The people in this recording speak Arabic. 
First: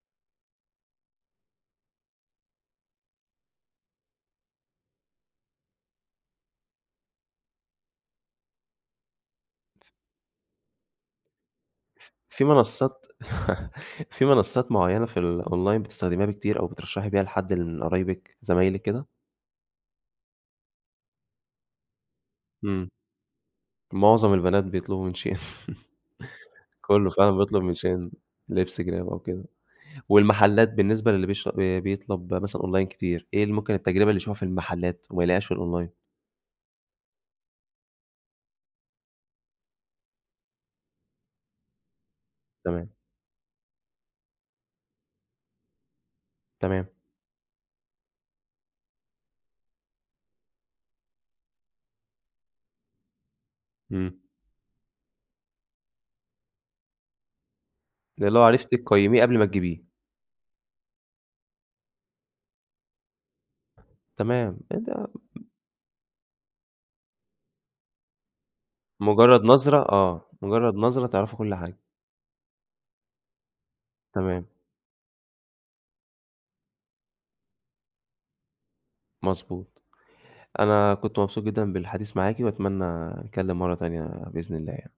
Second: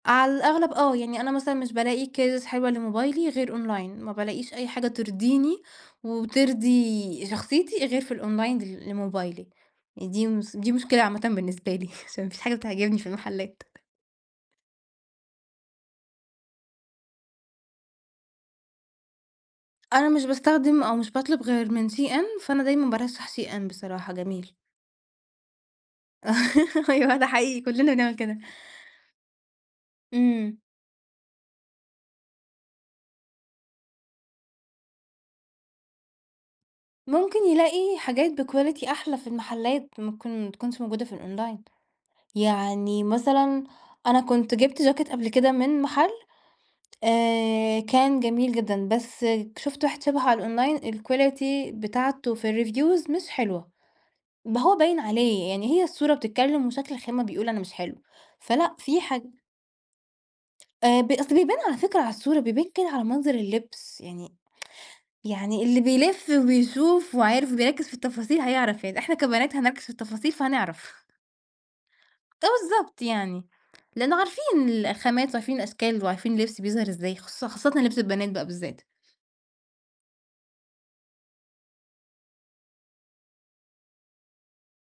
على الأغلب آه، يعني أنا مثلًا مش بالاقي cases حلوة لموبايلي غير أونلاين، ما بالاقيش أي حاجة ترضيني وترضي شخصيتي غير في الأونلاين ل لموبايلي، [unintelligible] يعني دي مس دي مشكلة عامةً بالنسبة لي ف علشان ما فيش في حاجة بتعجبني منصات في المحلات. في منصات معينة في الأونلاين بتستخدميها بكتير أو بترشحي بيها لحد من قرايبِك، زمايلِك، كده؟ أنا مش باستخدم أو مش باطلب غير من SHEIN، فأنا دايمًا إمم. بارشح SHEIN بصراحة معظم جميل. البنات بيطلبوا من SHEIN، كله أيوه ده فعلًا حقيقي، بيطلب من كلنا SHEIN، بنعمل كده. لبْس، جِراب أو كده. إمم. والمحلات بالنسبة للي بيش ب بيطلب مثلًا أونلاين كتير، إيه ال ممكن التجربة اللي يشوفها في المحلات وما يلاقيهاش في الأونلاين؟ ممكن يلاقي حاجات بquality أحلى في المحلات، ممكن ما تكونش موجودة في الأونلاين، تمام. يعني مثلًا أنا كنت جِبت جاكيت قبل كده من محل تمام. آآ، كان جميل جدًا بس شُفت واحد شبهه على الأونلاين الquality بتاعته في الreviews مش حلوة، إمم. ما هو باين عليه، يعني هي الصورة بتتكلم وشكل الخامة بيقول أنا مش حلو، اللي هو عرفتِ فلأ فيه تقيميه حاج قبل ما تجيبيه. آآ، ب أصل بيبان على فكرة على الصورة بيبان كده على منظر اللبس، يعني تمام. إيه ده! م يعني اللي بيلف وبيشوف وعارف وبيركز في التفاصيل هيعرف يعني، إحنا مجرد كبنات نظرة هنركز في آه، التفاصيل مجرد فهنعرف. نظرة تعرفوا كل حاجة. فبالضبط يعني، لأنه عارفين تمام. ال الخامات وعارفين الأشكال وعارفين اللبس بيظهر إزاي خص خاصةً لبْس البنات بقى بالذات. مضبوط. أنا كنت مبسوط جدًا بالحديث معاكِ، وأتمنى نتكلم مرة تانية بإذن الله يعني.